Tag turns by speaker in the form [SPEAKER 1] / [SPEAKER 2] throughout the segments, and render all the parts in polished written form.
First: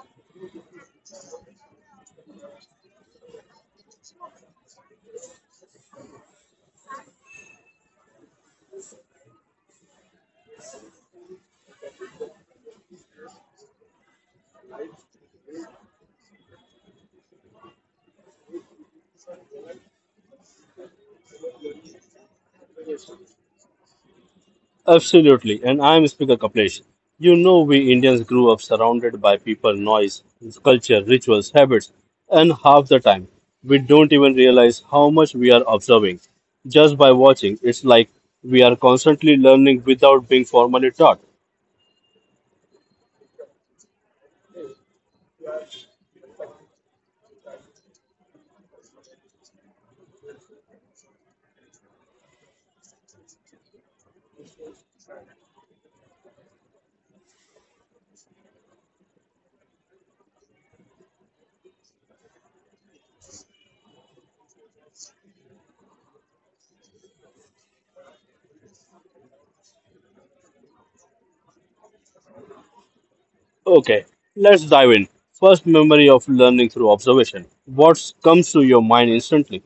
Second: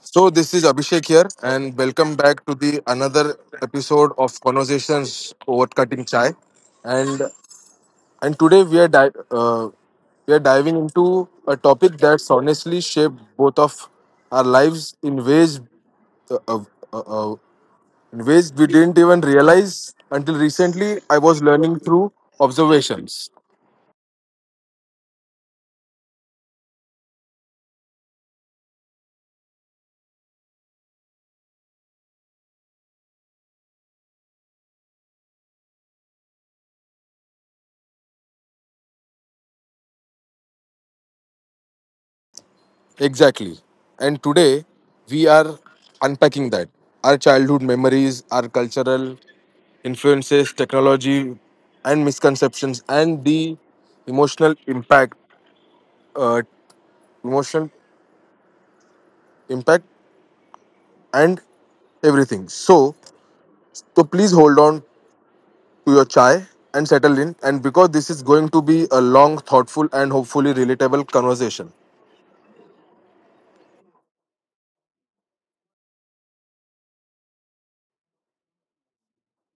[SPEAKER 1] So this is Abhishek here, and welcome back to the another episode of Conversations Over Cutting Chai. And and today uh, we are diving into a topic that's honestly shaped both of our lives uh, uh, uh, in ways we didn't even realize until recently. I was learning through observations.
[SPEAKER 2] Absolutely, and I am Speaker Kaplesh. You know, we Indians grew up surrounded by people, noise, culture, rituals, habits, and half the time we don't even realize how much we are observing. Just by watching, it's like we are constantly learning without being formally taught.
[SPEAKER 1] Exactly. And today, we are unpacking that. Our childhood memories, our cultural influences, technology, and misconceptions, and the emotional impact, uh, emotional impact, and everything. So please hold on to your chai and settle in. And because this is going to be a long, thoughtful, and hopefully relatable conversation.
[SPEAKER 2] Okay, let's dive in. First memory of learning through observation. What comes to your mind instantly?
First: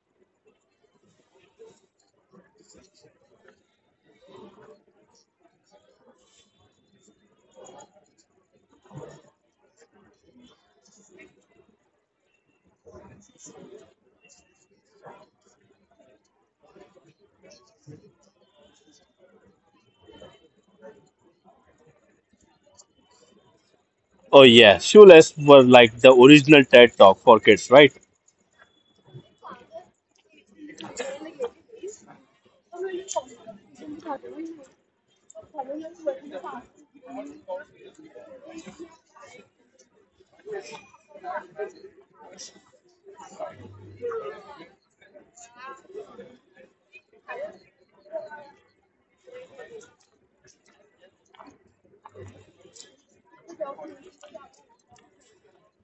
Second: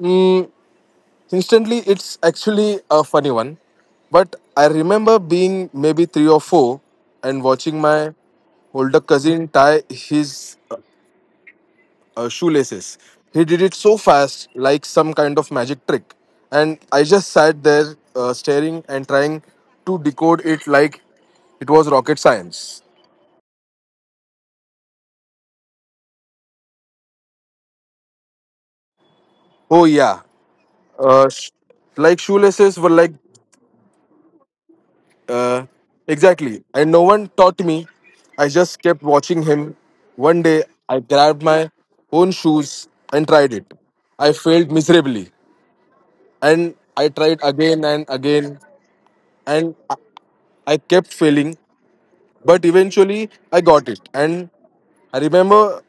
[SPEAKER 1] Mm, Instantly, it's actually a funny one. But I remember being maybe three or four and watching my older cousin tie his shoelaces. He did it so fast, like some kind of magic trick. And I just sat there staring and trying to decode it like it was rocket science.
[SPEAKER 2] Oh, yeah, shoeless were like the original TED talk for kids, right?
[SPEAKER 1] Oh, yeah. Uh, sh- like shoelaces were like Uh, exactly. And no one taught me. I just kept watching him. One day, I grabbed my own shoes and tried it. I failed miserably. And I tried again and again. And I kept failing. But eventually, I got it. And I remember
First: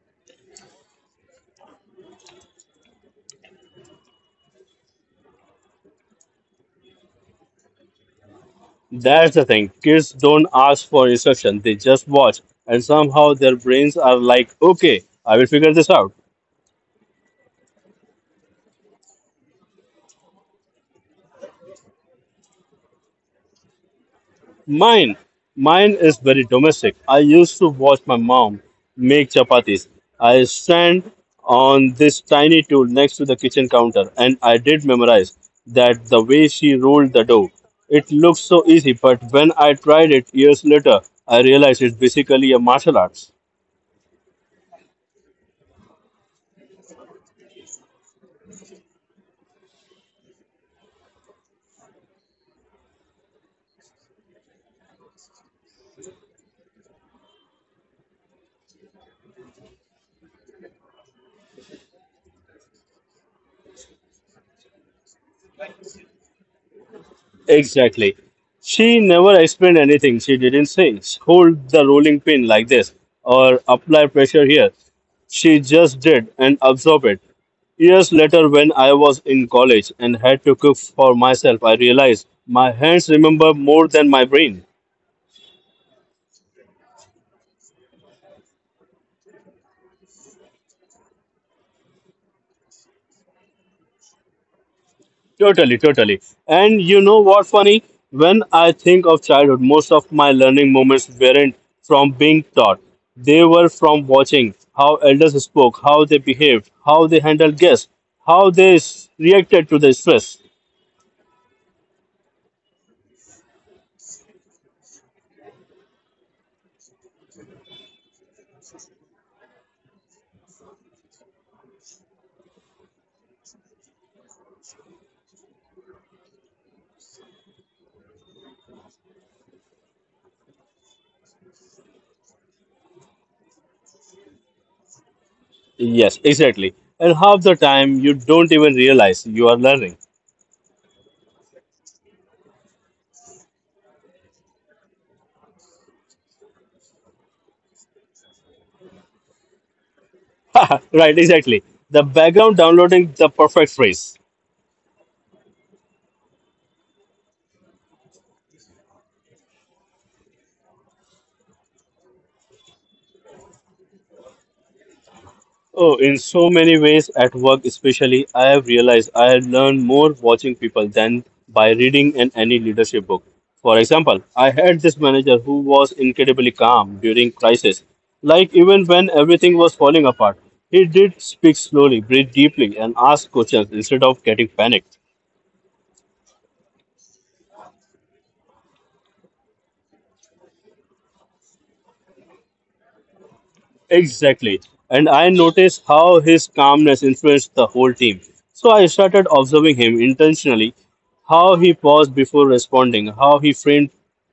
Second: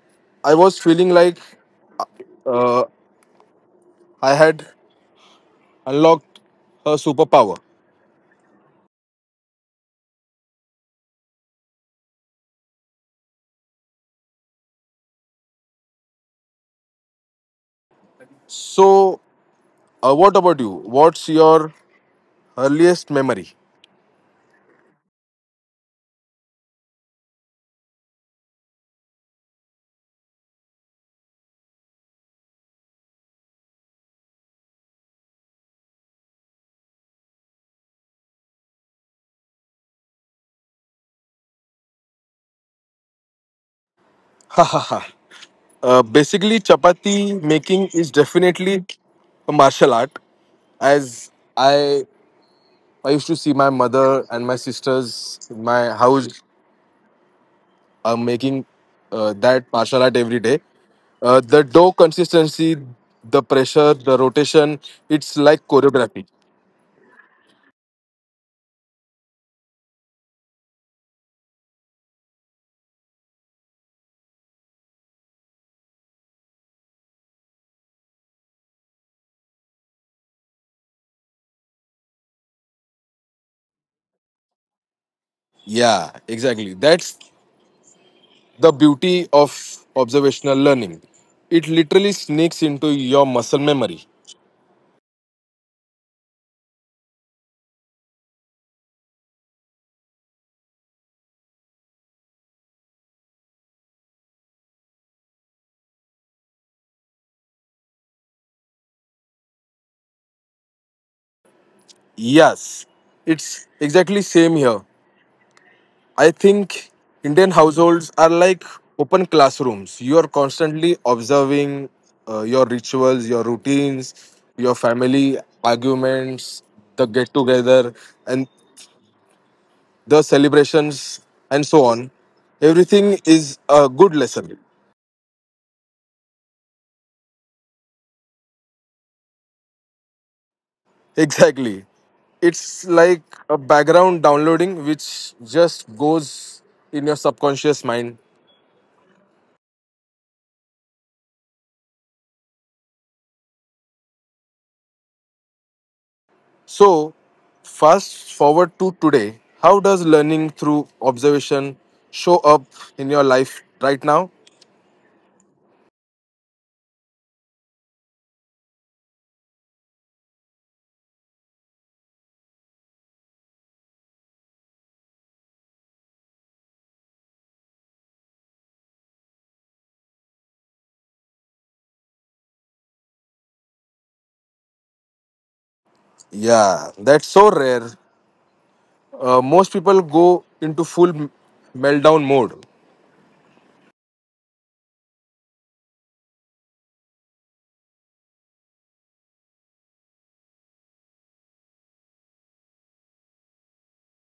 [SPEAKER 1] I was feeling like uh, I had unlocked a superpower.
[SPEAKER 2] That's the thing. Kids don't ask for instruction, they just watch. And somehow their brains are like, okay, I will figure this out.
[SPEAKER 1] So, what about you? What's your earliest memory?
[SPEAKER 2] Mine, mine is very domestic. I used to watch my mom make chapatis. I stand on this tiny tool next to the kitchen counter and I did memorize that the way she rolled the dough. It looked so easy, but when I tried it years later, I realized it's basically a martial arts.
[SPEAKER 1] Basically, chapati making is definitely a martial art. As I, I used to see my mother and my sisters in my house are making that martial art every day. The dough consistency, the pressure, the rotation, it's like choreography.
[SPEAKER 2] Exactly. She never explained anything. She didn't say, hold the rolling pin like this or apply pressure here. She just did and absorbed it. Years later, when I was in college and had to cook for myself, I realized my hands remember more than my brain.
[SPEAKER 1] Yeah, exactly. That's the beauty of observational learning. It literally sneaks into your muscle memory.
[SPEAKER 2] Totally, totally. And you know what funny? When I think of childhood, most of my learning moments weren't from being taught. They were from watching how elders spoke, how they behaved, how they handled guests, how they reacted to the stress.
[SPEAKER 1] Yes, it's exactly same here. I think Indian households are like open classrooms. You are constantly observing your rituals, your routines, your family arguments, the get together, and the celebrations, and so on. Everything is a good lesson.
[SPEAKER 2] Yes, exactly. And half the time you don't even realize you are learning.
[SPEAKER 1] Exactly. It's like a background downloading which just goes in your subconscious mind.
[SPEAKER 2] Right, exactly. The background downloading the perfect phrase.
[SPEAKER 1] So, fast forward to today. How does learning through observation show up in your life right now?
[SPEAKER 2] Oh, in so many ways, at work especially, I have realized I had learned more watching people than by reading in any leadership book. For example, I had this manager who was incredibly calm during crisis. Like even when everything was falling apart, he did speak slowly, breathe deeply, and ask questions instead of getting panicked.
[SPEAKER 1] Yeah, that's so rare. Most people go into meltdown mode.
[SPEAKER 2] Exactly. And I noticed how his calmness influenced the whole team. So I started observing him intentionally, how he paused before responding, how he framed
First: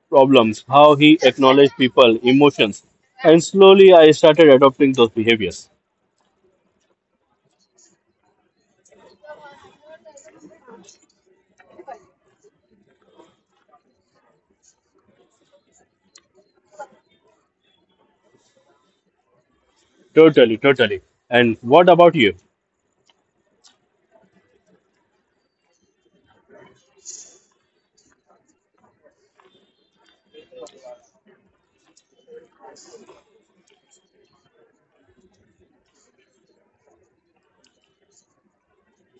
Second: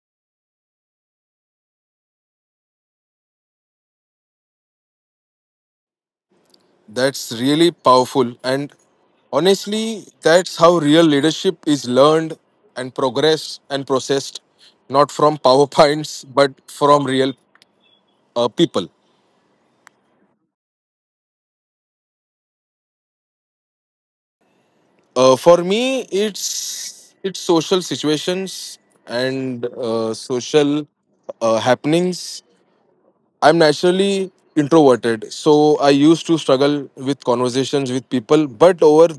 [SPEAKER 2] problems, how he acknowledged people, emotions. And slowly I started adopting those behaviors.
[SPEAKER 1] That's really powerful. And honestly, that's how real leadership is learned and progressed and processed, not from PowerPoints, but from real people.
[SPEAKER 2] Totally, totally. And what about you?
[SPEAKER 1] For me, it's social situations and social happenings. I'm naturally introverted, so I used to struggle with conversations with people. But over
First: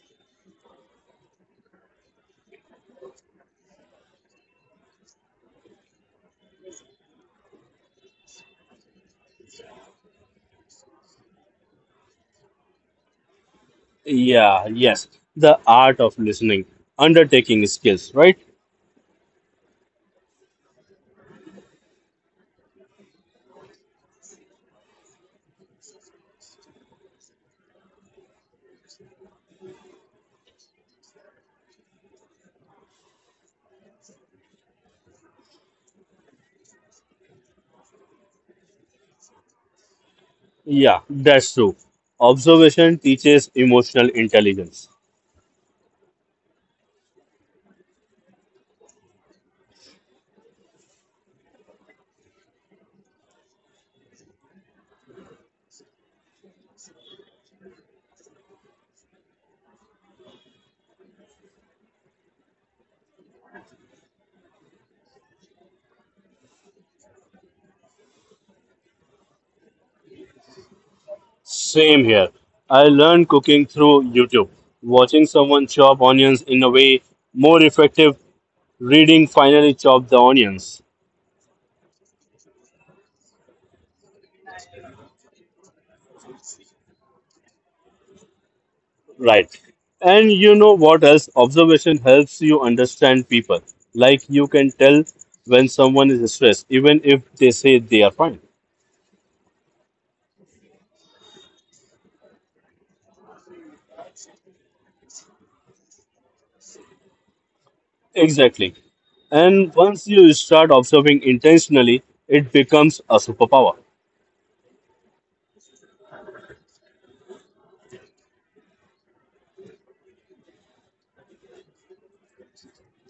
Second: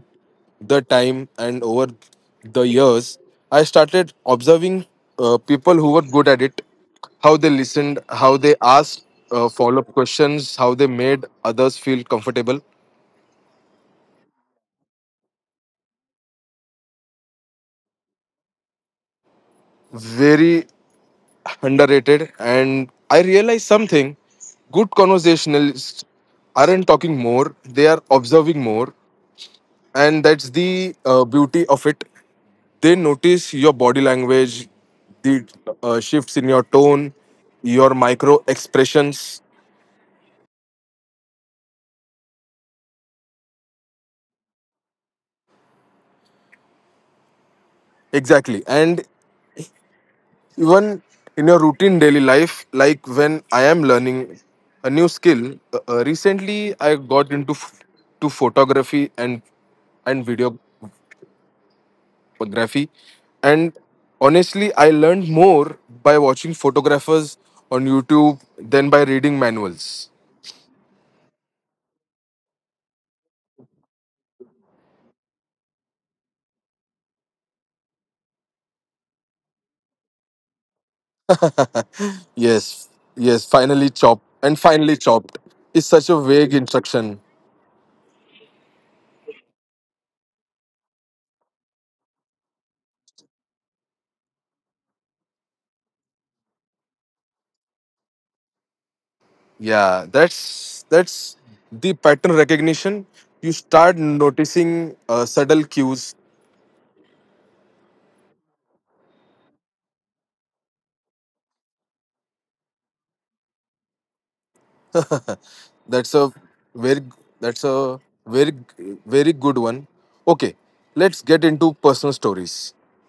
[SPEAKER 1] the time and over the years, I started observing people who were good at it, how they listened, how they asked follow up questions, how they made others feel comfortable.
[SPEAKER 2] Yeah, yes. The art of listening, undertaking skills, right?
[SPEAKER 1] Very underrated, and I realized something. Good conversationalists aren't talking more, they are observing more. And that's the beauty of it. They notice your body language, the shifts in your tone, your micro expressions.
[SPEAKER 2] Yeah, that's true. Observation teaches emotional intelligence.
[SPEAKER 1] Exactly. And even in your routine daily life, like when I am learning a new skill, recently I got into f- to photography and video photography. And honestly, I learned more by watching photographers on YouTube than by reading manuals.
[SPEAKER 2] Same here. I learned cooking through YouTube, watching someone chop onions in a way more effective, reading finally chop the onions.
[SPEAKER 1] Yes, yes, finally chopped. And finally chopped is such a vague instruction.
[SPEAKER 2] Right. And you know what else? Observation helps you understand people. Like you can tell when someone is stressed, even if they say they are fine.
[SPEAKER 1] Yeah, that's the pattern recognition. You start noticing subtle cues.
[SPEAKER 2] Exactly. And once you start observing intentionally, it becomes a superpower.
[SPEAKER 1] that's a very that's a very very good one. Okay, let's get into personal stories.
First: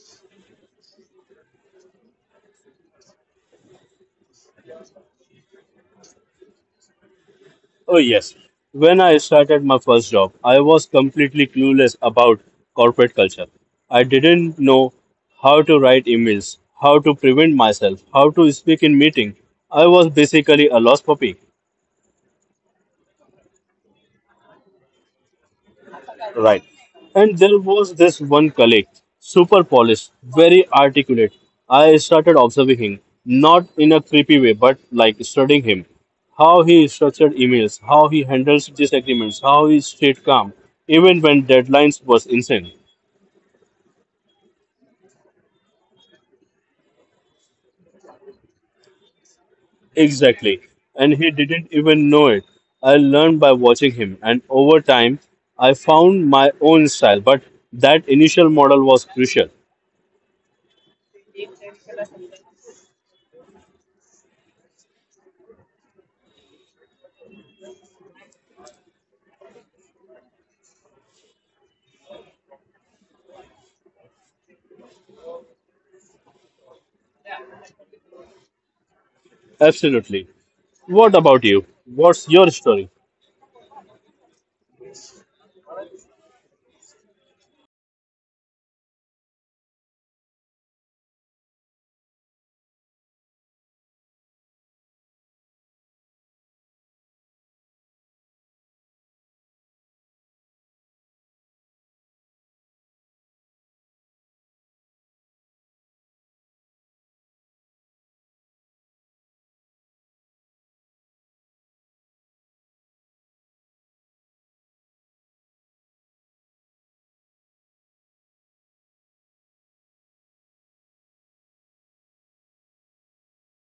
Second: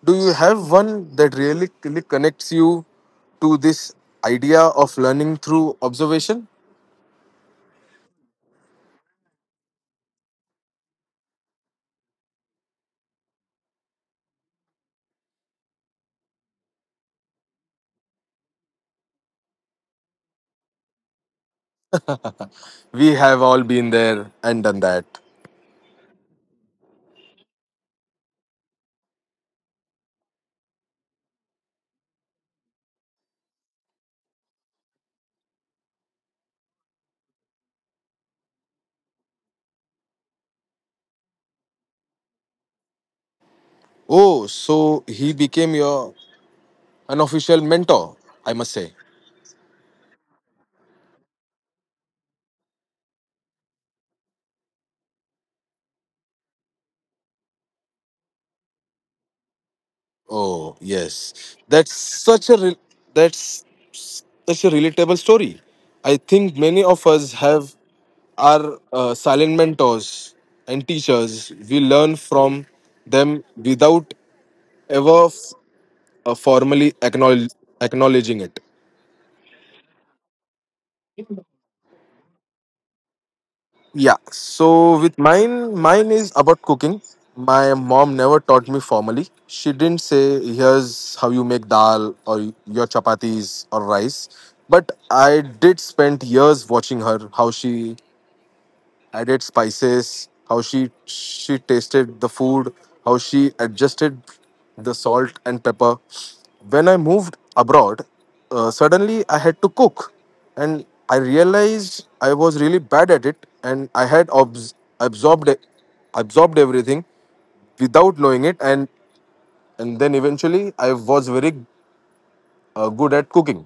[SPEAKER 1] Do you have one that really, really connects you to this idea of learning through observation?
[SPEAKER 2] Oh, yes. When I started my first job, I was completely clueless about corporate culture. I didn't know how to write emails, how to prevent myself, how to speak in meeting. I was basically a lost puppy.
[SPEAKER 1] We have all been there and done that.
[SPEAKER 2] Right. And there was this one colleague, super polished, very articulate. I started observing him, not in a creepy way, but like studying him. How he structured emails, how he handles disagreements, how he stayed calm, even when deadlines was insane.
[SPEAKER 1] Oh, so he became your unofficial mentor, I must say.
[SPEAKER 2] Exactly. And he didn't even know it. I learned by watching him, and over time, I found my own style, but that initial model was crucial.
[SPEAKER 1] Oh, yes. That's such a relatable story. I think many of us have our silent mentors and teachers. We learn from them without ever f- uh, formally acknowledge- acknowledging it.
[SPEAKER 2] Absolutely. What about you? What's your story?
[SPEAKER 1] Yeah. So with mine, mine is about cooking. My mom never taught me formally. She didn't say, "Here's how you make dal or your chapatis or rice." But I did spend years watching her how she added spices, how she tasted the food, how she adjusted the salt and pepper. When I moved abroad, suddenly I had to cook, and I realized I was really bad at it, and I had absorbed it- absorbed everything without knowing it, and then eventually I was very good at cooking.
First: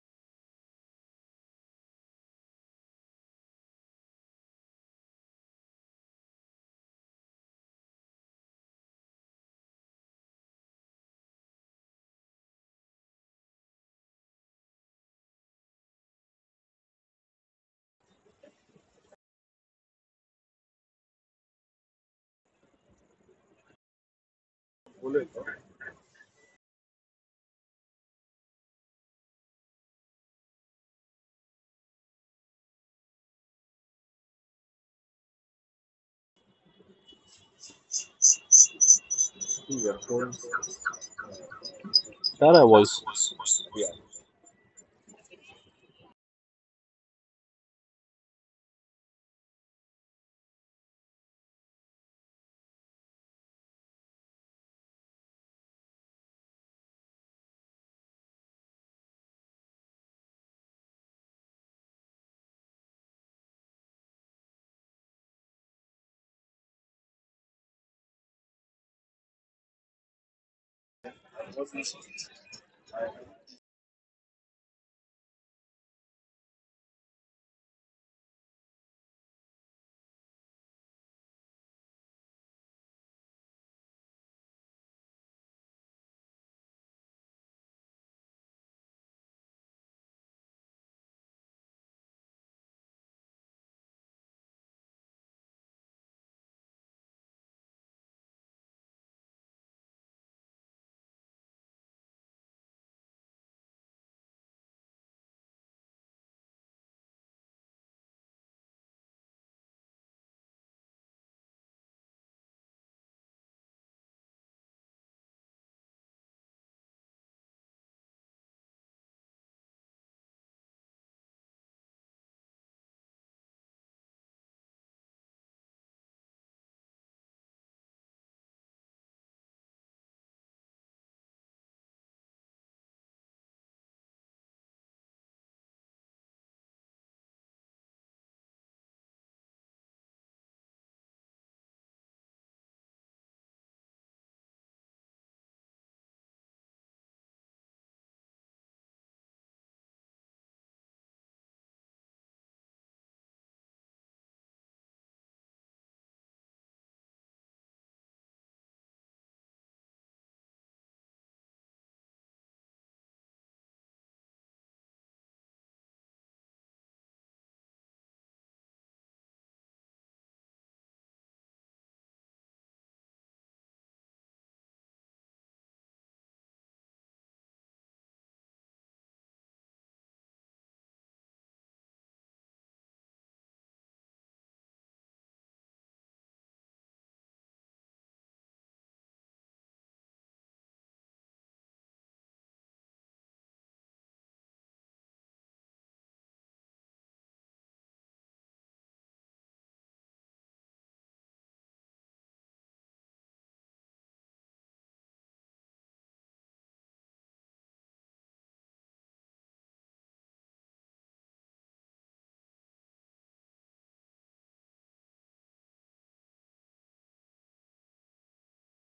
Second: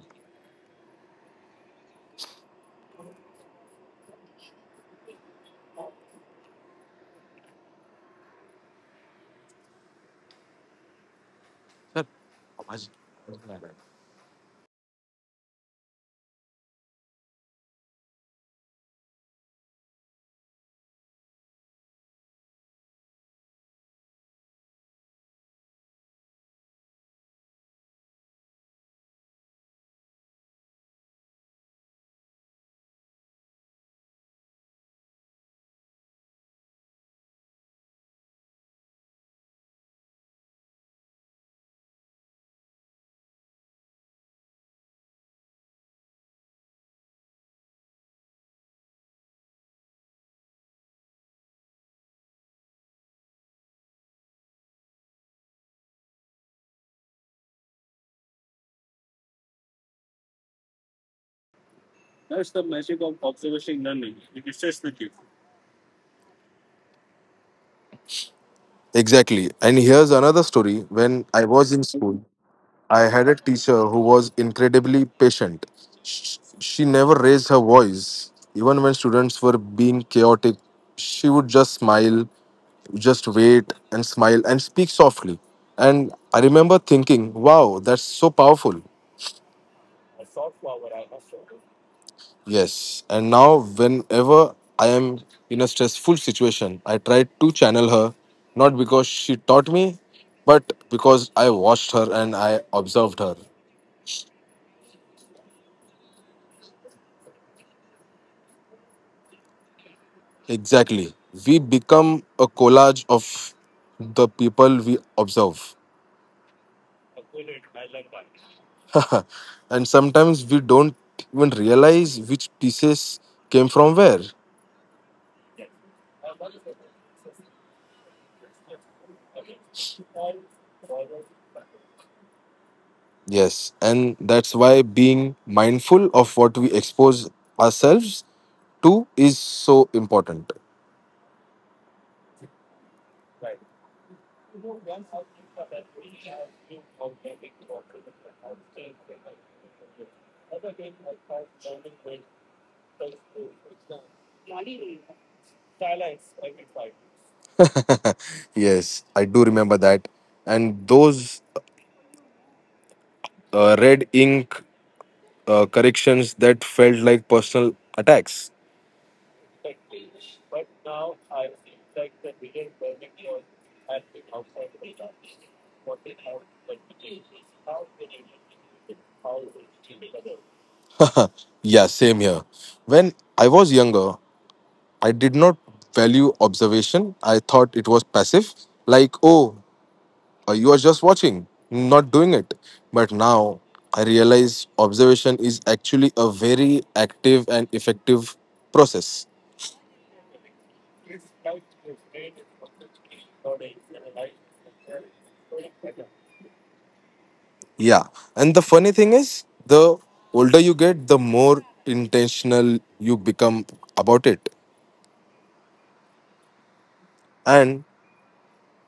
[SPEAKER 2] That I was.
[SPEAKER 1] Exactly, and here's another story. When I was in school, I had a teacher who was incredibly patient. She never raised her voice. Even when students were being chaotic, she would just smile, just wait and smile and speak softly. And I remember thinking, wow, that's so powerful. Yes. And now, whenever I am in a stressful situation, I try to channel her, not because she taught me, but because I watched her and I observed her. Exactly. We become a collage of the people we observe. And sometimes we don't even realize which pieces came from where. Yes, and that's why being mindful of what we expose ourselves to is so important. Yes, I do remember that. And those red ink corrections that felt like personal attacks. Yeah, same here. When I was younger, I did not value observation. I thought it was passive, like, oh, you are just watching, not doing it. But now I realize observation is actually a very active and effective process. Yeah. And the funny thing is, the older you get, the more intentional you become about it. And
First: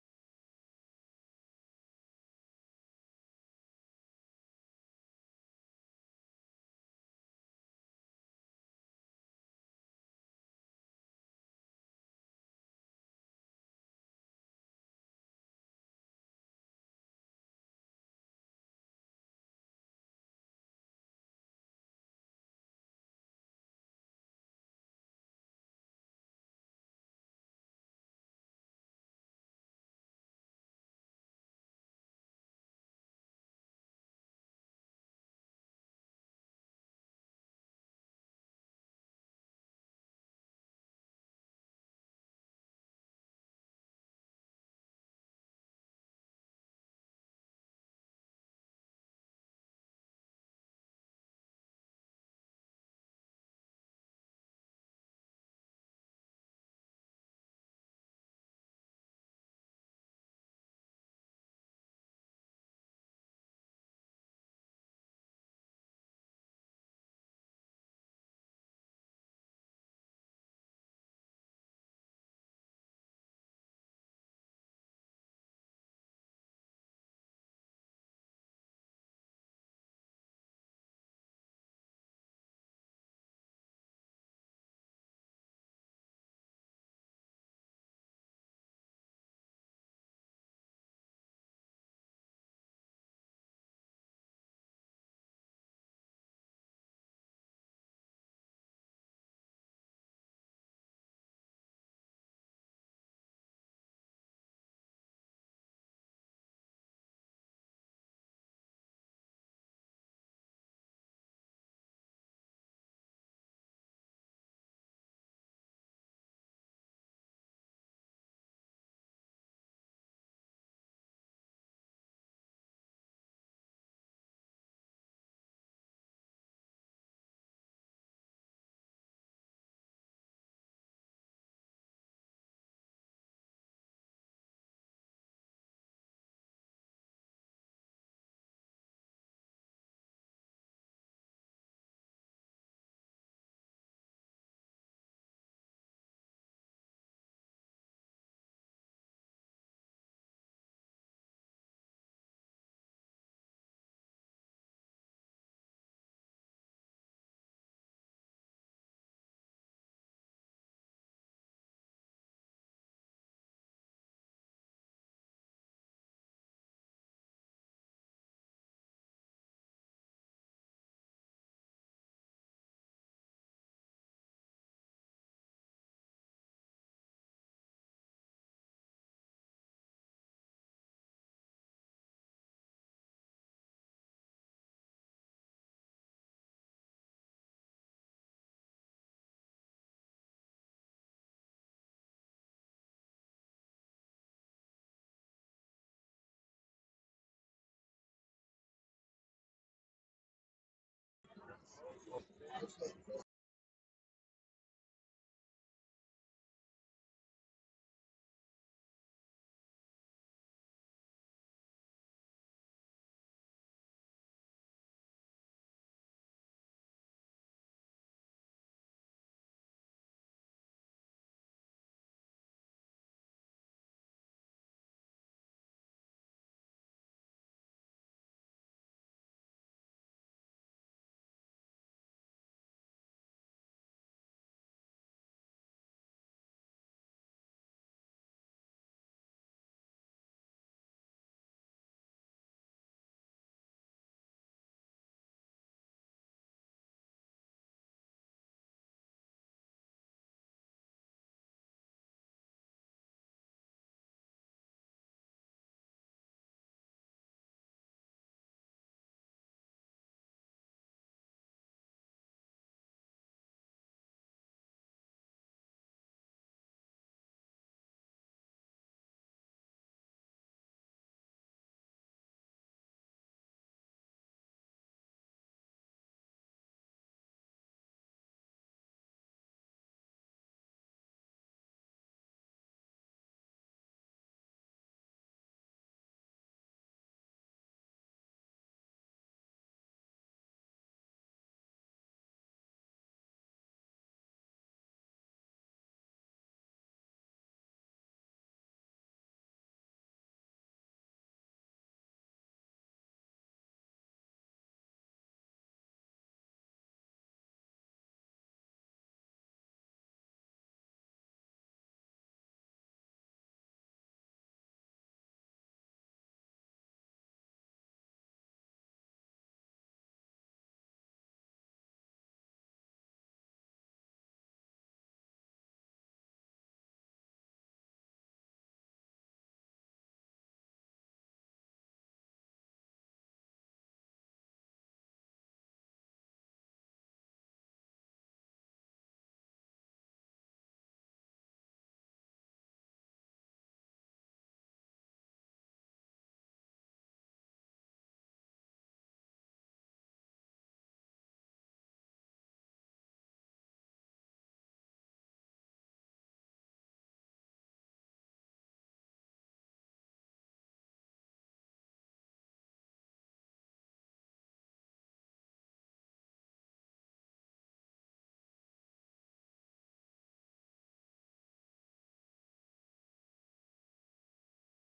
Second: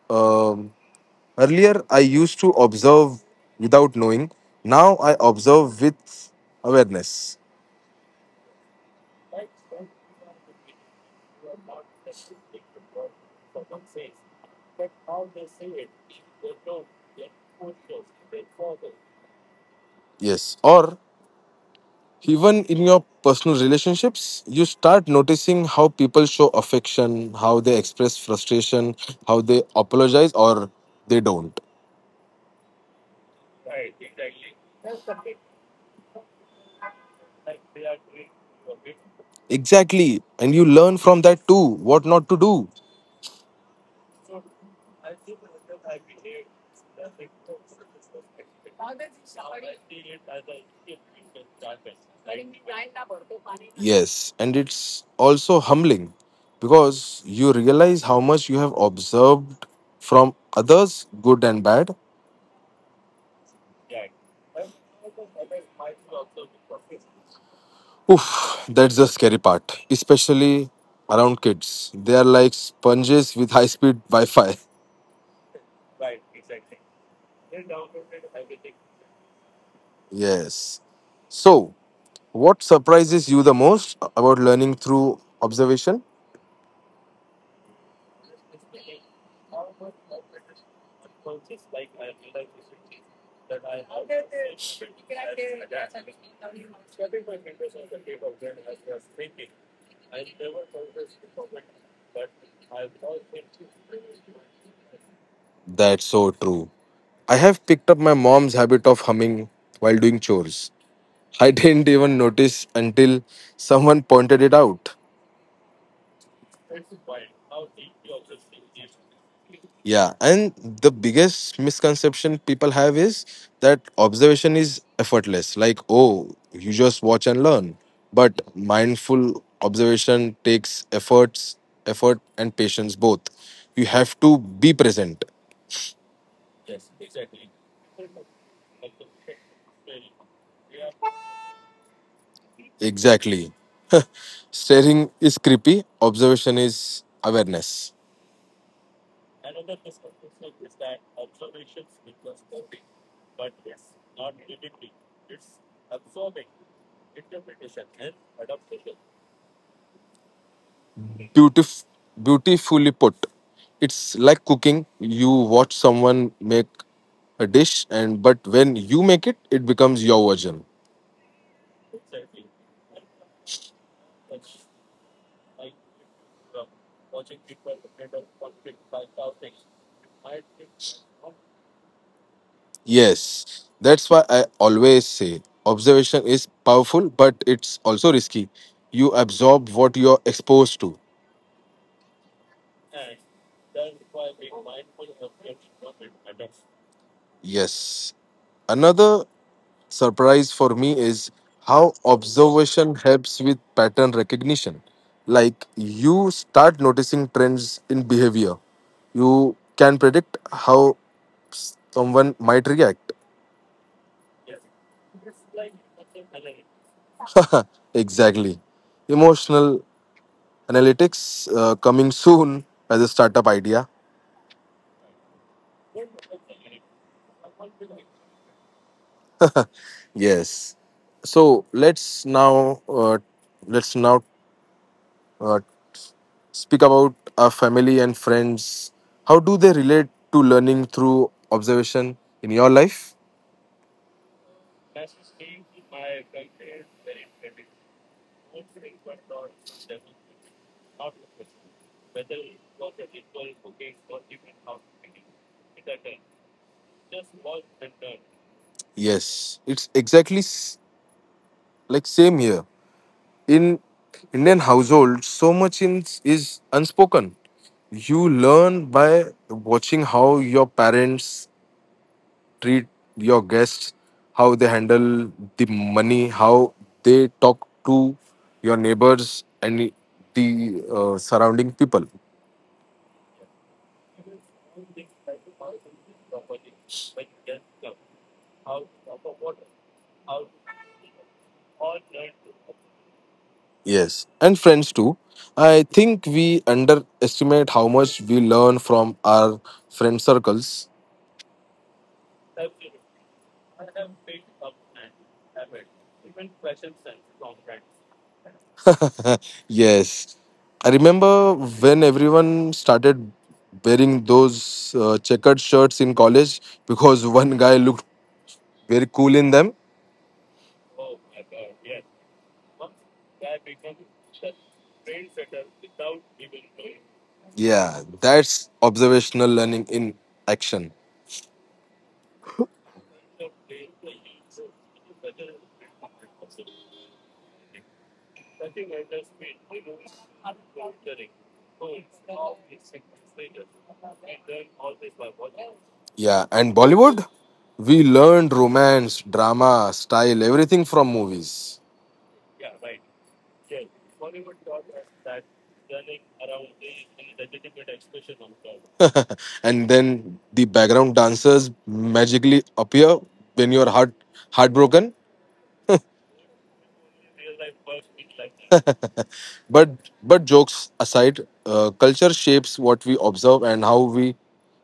[SPEAKER 1] um, Earlier, I used to observe without knowing. Now, I observe with awareness. Yes. Or even in your personal relationships, you start noticing how people show affection, how they express frustration, how they apologize or they don't. Exactly. And you learn from that too what not to do. Yes. And it's also humbling because you realize how much you have observed from others, good and bad. Oof, that's the scary part, especially around kids. They are like sponges with high speed Wi Fi. Yes. So, what surprises you the most about learning through observation? That's so true. I have picked up my mom's habit of humming while doing chores. I didn't even notice until someone pointed it out. Yeah, and the biggest misconception people have is that observation is effortless. Like, oh, you just watch and learn. But mindful observation takes efforts, effort and patience both. You have to be present. Exactly. Staring is creepy, observation is awareness. Beautif- Beautifully put. It's like cooking. You watch someone make a dish, and but when you make it, it becomes your version. Yes, that's why I always say observation is powerful, but it's also risky. You absorb what you're exposed to. Yes. Another surprise for me is how observation helps with pattern recognition. Like you start noticing trends in behavior, you can predict how someone might react. Exactly. Emotional analytics, coming soon as a startup idea. Yes. So let's now uh, speak about our family and friends. How do they relate to learning through observation in your life? Yes, like same here. In Indian households, so much in, is unspoken. You learn by watching how your parents treat your guests, how they handle the money, how they talk to your neighbors and the surrounding people. Yes, and friends too. I think we underestimate how much we learn from our friend circles. Yes, I remember when everyone started wearing those checkered shirts in college because one guy looked very cool in them. Yeah, that's observational learning in action. Yeah, and Bollywood, we learned romance, drama, style, everything from movies. And then the background dancers magically appear when you're heartbroken. but but jokes aside, culture shapes what we observe and how we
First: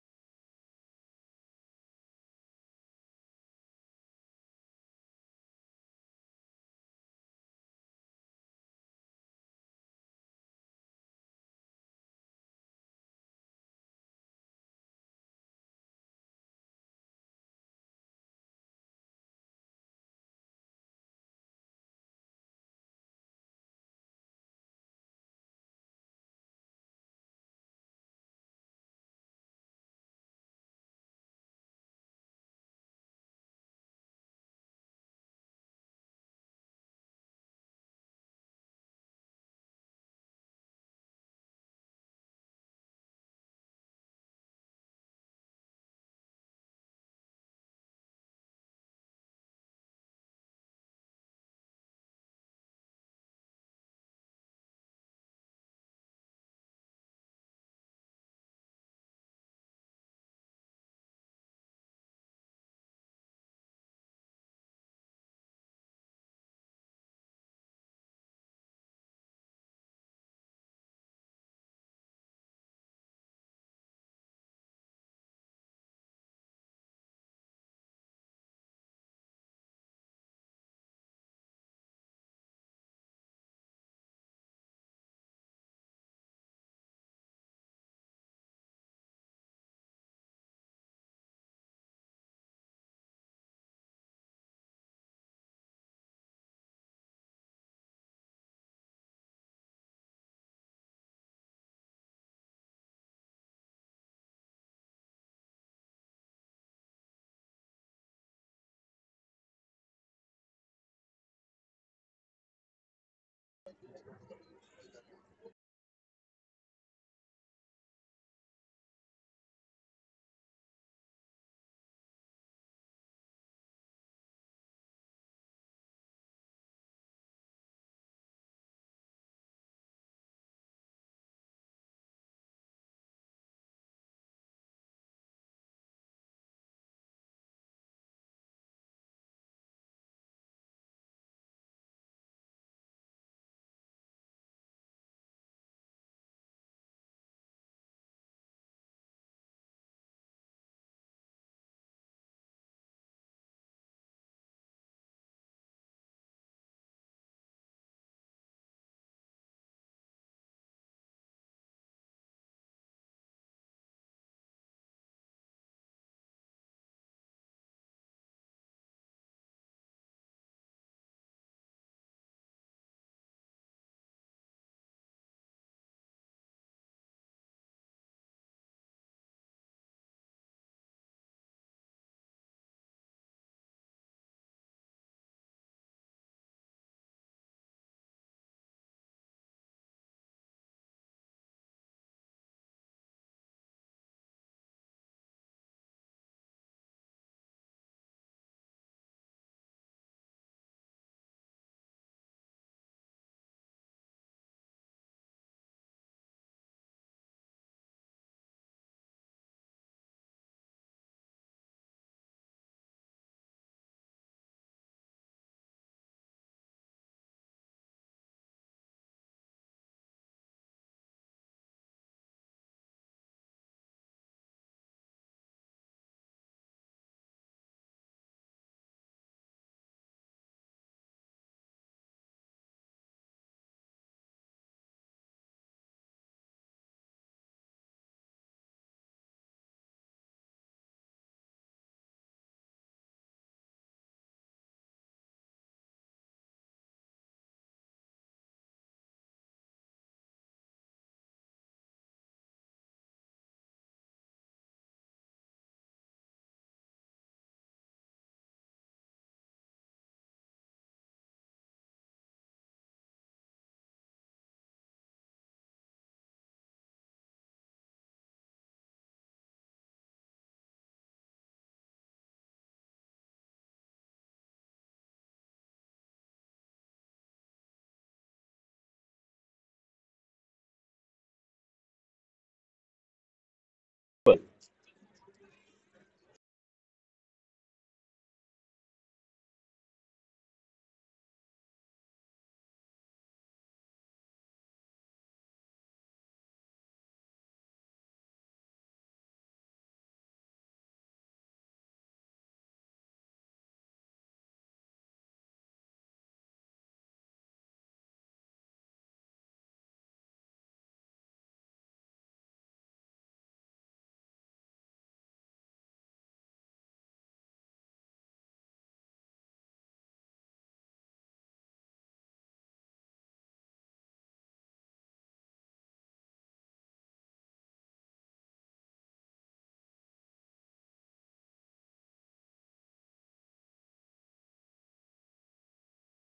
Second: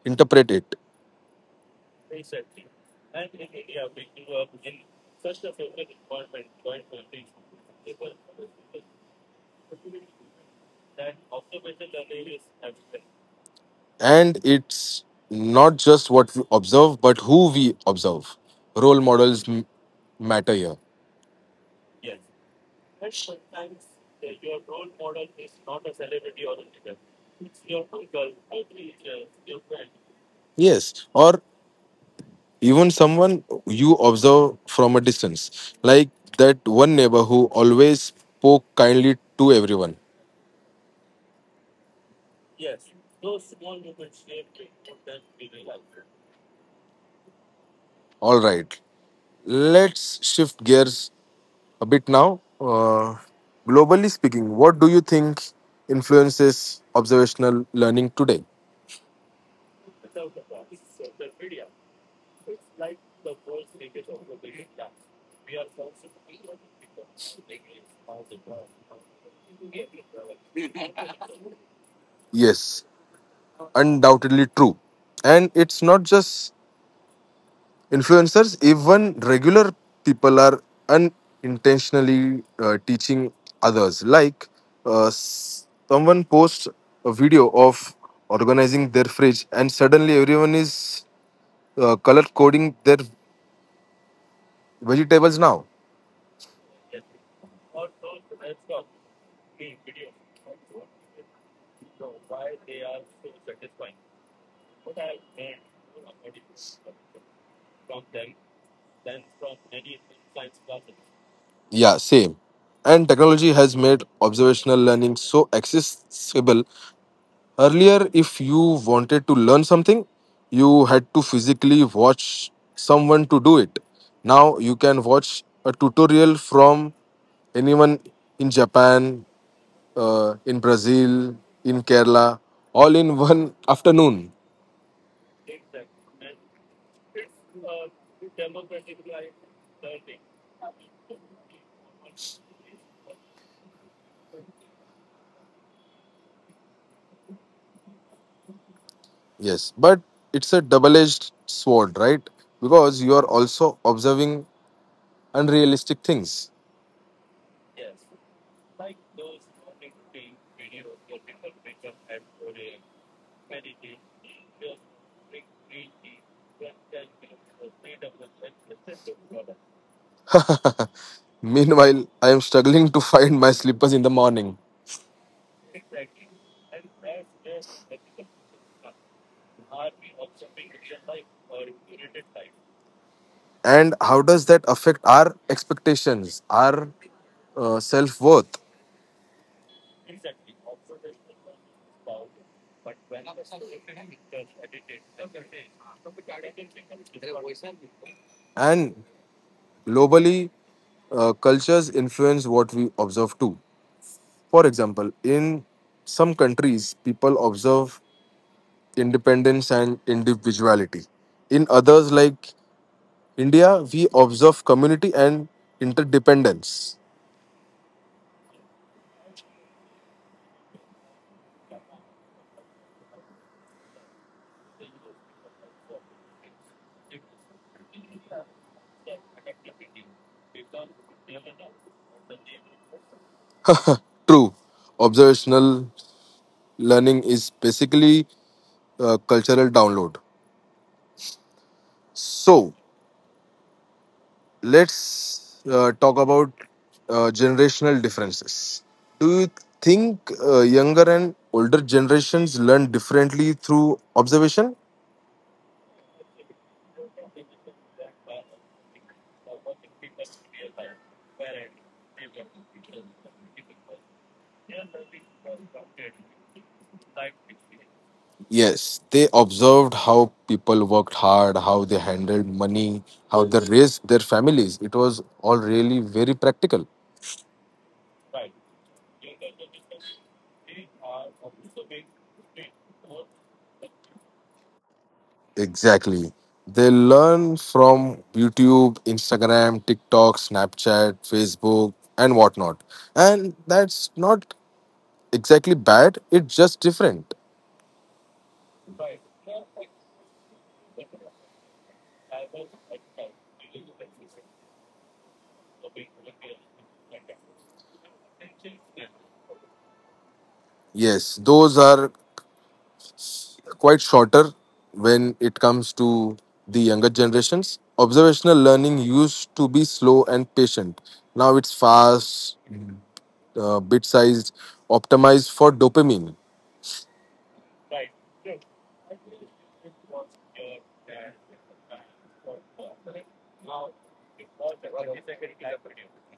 [SPEAKER 1] interpret it. And it's not just what we observe but who we observe. Role models matter here. Yes, or even someone you observe from a distance, like that one neighbor who always spoke kindly to everyone. All right, let's shift gears a bit now. Globally speaking, what do you think influences observational learning today? Yes, undoubtedly true. And it's not just influencers, even regular people are unintentionally teaching others. Like someone posts a video of organizing their fridge, and suddenly everyone is color coding their vegetables now. Yeah, same. And technology has made observational learning so accessible. Earlier, if you wanted to learn something, you had to physically watch someone to do it. Now you can watch a tutorial from anyone in Japan, in Brazil, in Kerala, all in one afternoon. Yes, but it's a double edged sword, right? Because you are also observing unrealistic things. Meanwhile, I am struggling to find my slippers in the morning. And how does that affect our expectations, our self worth? And globally, cultures influence what we observe too. For example, in some countries, people observe independence and individuality. In others, like India, we observe community and interdependence. True, observational learning is basically cultural download. So let's talk about generational differences. Do you think younger and older generations learn differently through observation? Yes, they observed how people worked hard, how they handled money, how they raised their families. It was all really very practical. Exactly. They learn from YouTube, Instagram, TikTok, Snapchat, Facebook, and whatnot. And that's not exactly bad, it's just different. Yes, those are quite shorter when it comes to the younger generations. Observational learning used to be slow and patient. Now it's fast, bit sized, optimized for dopamine.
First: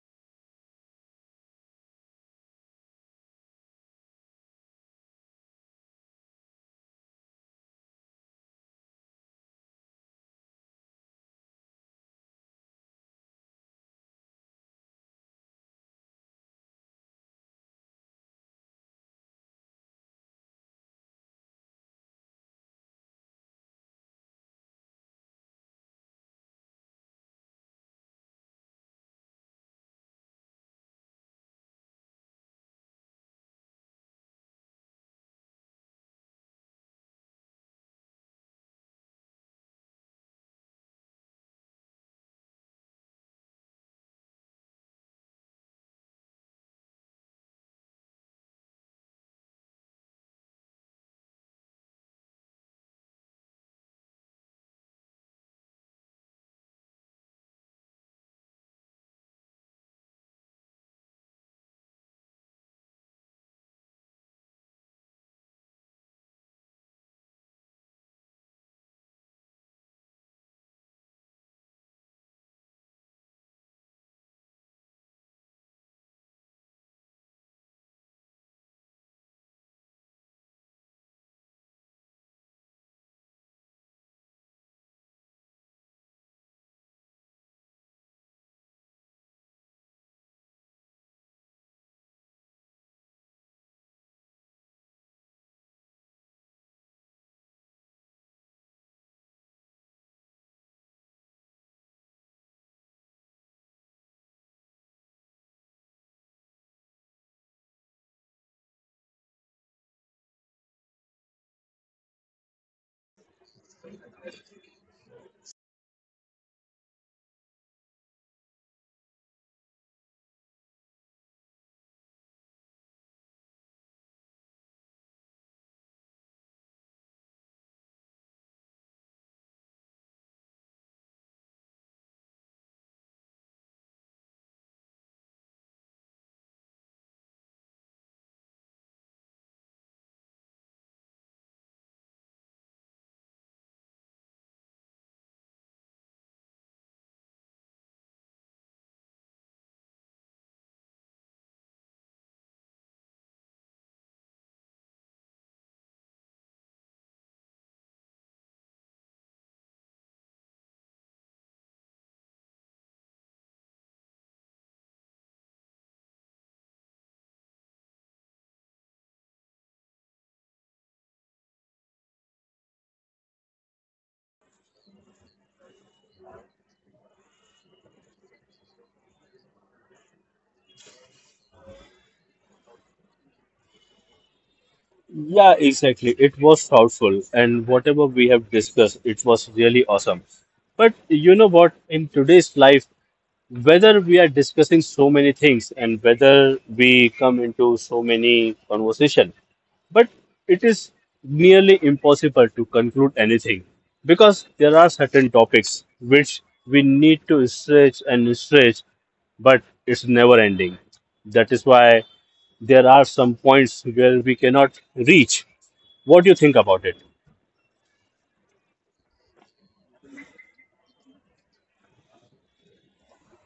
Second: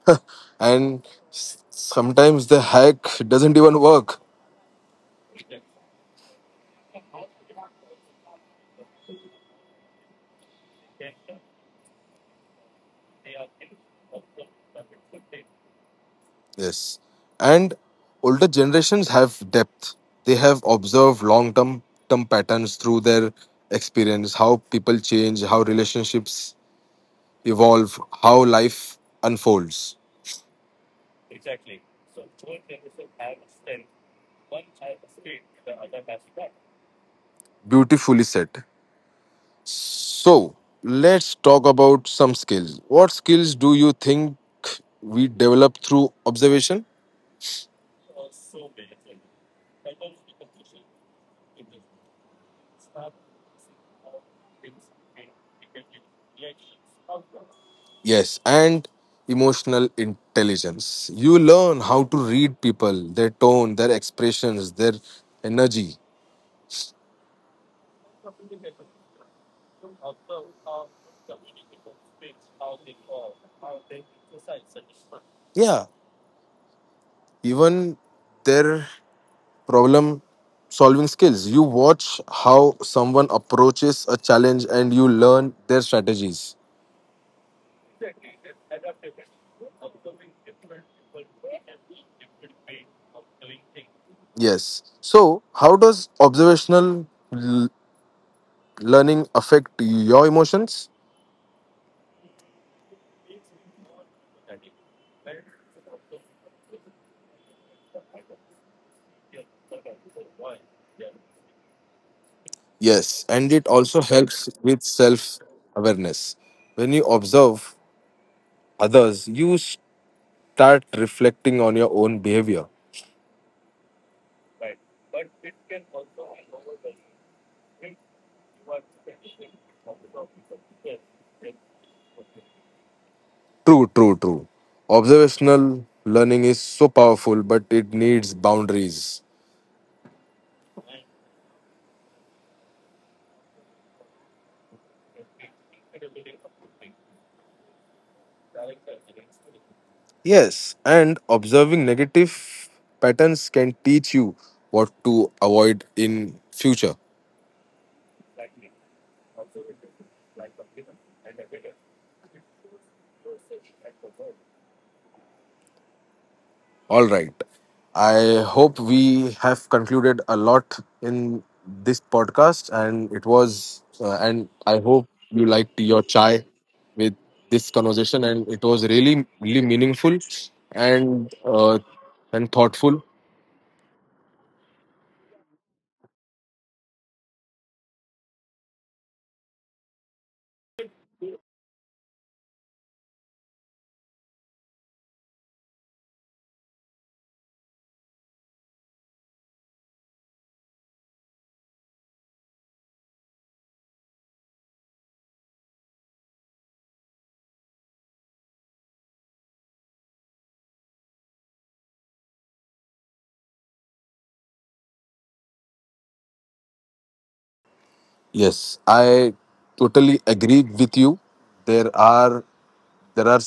[SPEAKER 1] And sometimes the hack doesn't even work. Yes. And older generations have depth. They have observed long term patterns through their experience, how people change, how relationships evolve, how life unfolds. Beautifully said. So let's talk about some skills. What skills do you think we develop through observation? Yes, and emotional intelligence. You learn how to read people, their tone, their expressions, their energy. Yeah, even their problem solving skills. You watch how someone approaches a challenge and you learn their strategies. Yes. So, how does l- learning affect your emotions? Yes, and it also helps with self awareness. When you observe others, you start reflecting on your own behavior. True, true, true. Observational learning is so powerful, but it needs boundaries. Yes, and observing negative patterns can teach you what to avoid in future. All right. I hope we have concluded a lot in this podcast, and it was, and I hope you liked your chai with this conversation, and it was really, really meaningful and uh, and thoughtful.
[SPEAKER 2] Yeah, exactly. It was thoughtful, and whatever we have discussed, it was really awesome. But you know what? In today's life, whether we are discussing so many things and whether we come into so many conversation, but it is nearly impossible to conclude anything because there are certain topics which we need to stretch and stretch, but it's never ending. That is why there are some points where we cannot reach. What do you think about it?
[SPEAKER 1] Yes, I totally agree with you. There are there are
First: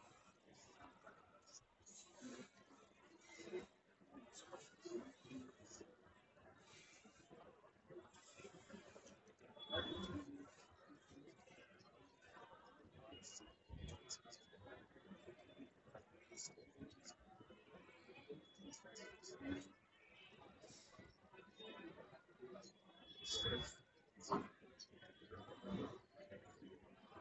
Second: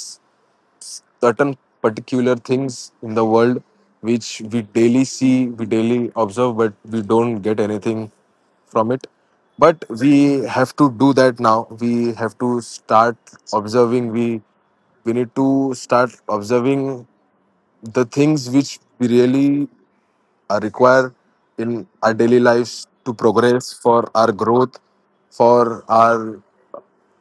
[SPEAKER 1] certain particular things in the world which we daily see, we daily observe, but we don't get anything from it. But we have to do that now. We have to start observing. We need to start observing the things which we really require in our daily lives to progress for our growth, for our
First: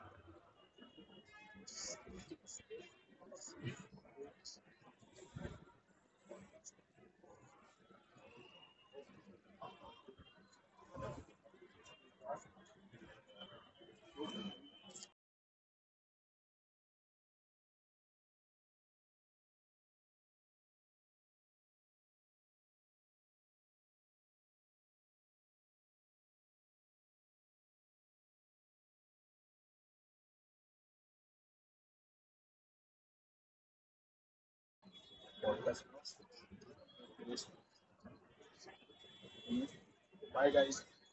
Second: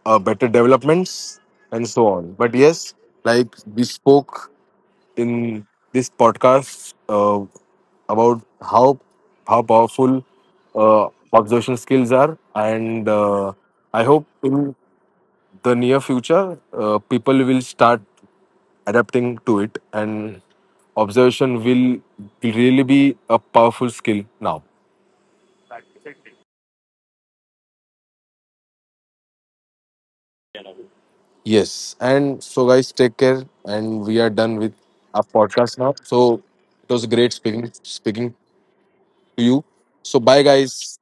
[SPEAKER 1] better developments, and so on. But yes, like we spoke in this podcast about how powerful uh, observation skills are, and I hope in the near future people will start adapting to it, and observation will really be a powerful skill now. Yes, and so guys, take care, and we are done with our podcast now. So it was great speaking to you. So bye, guys.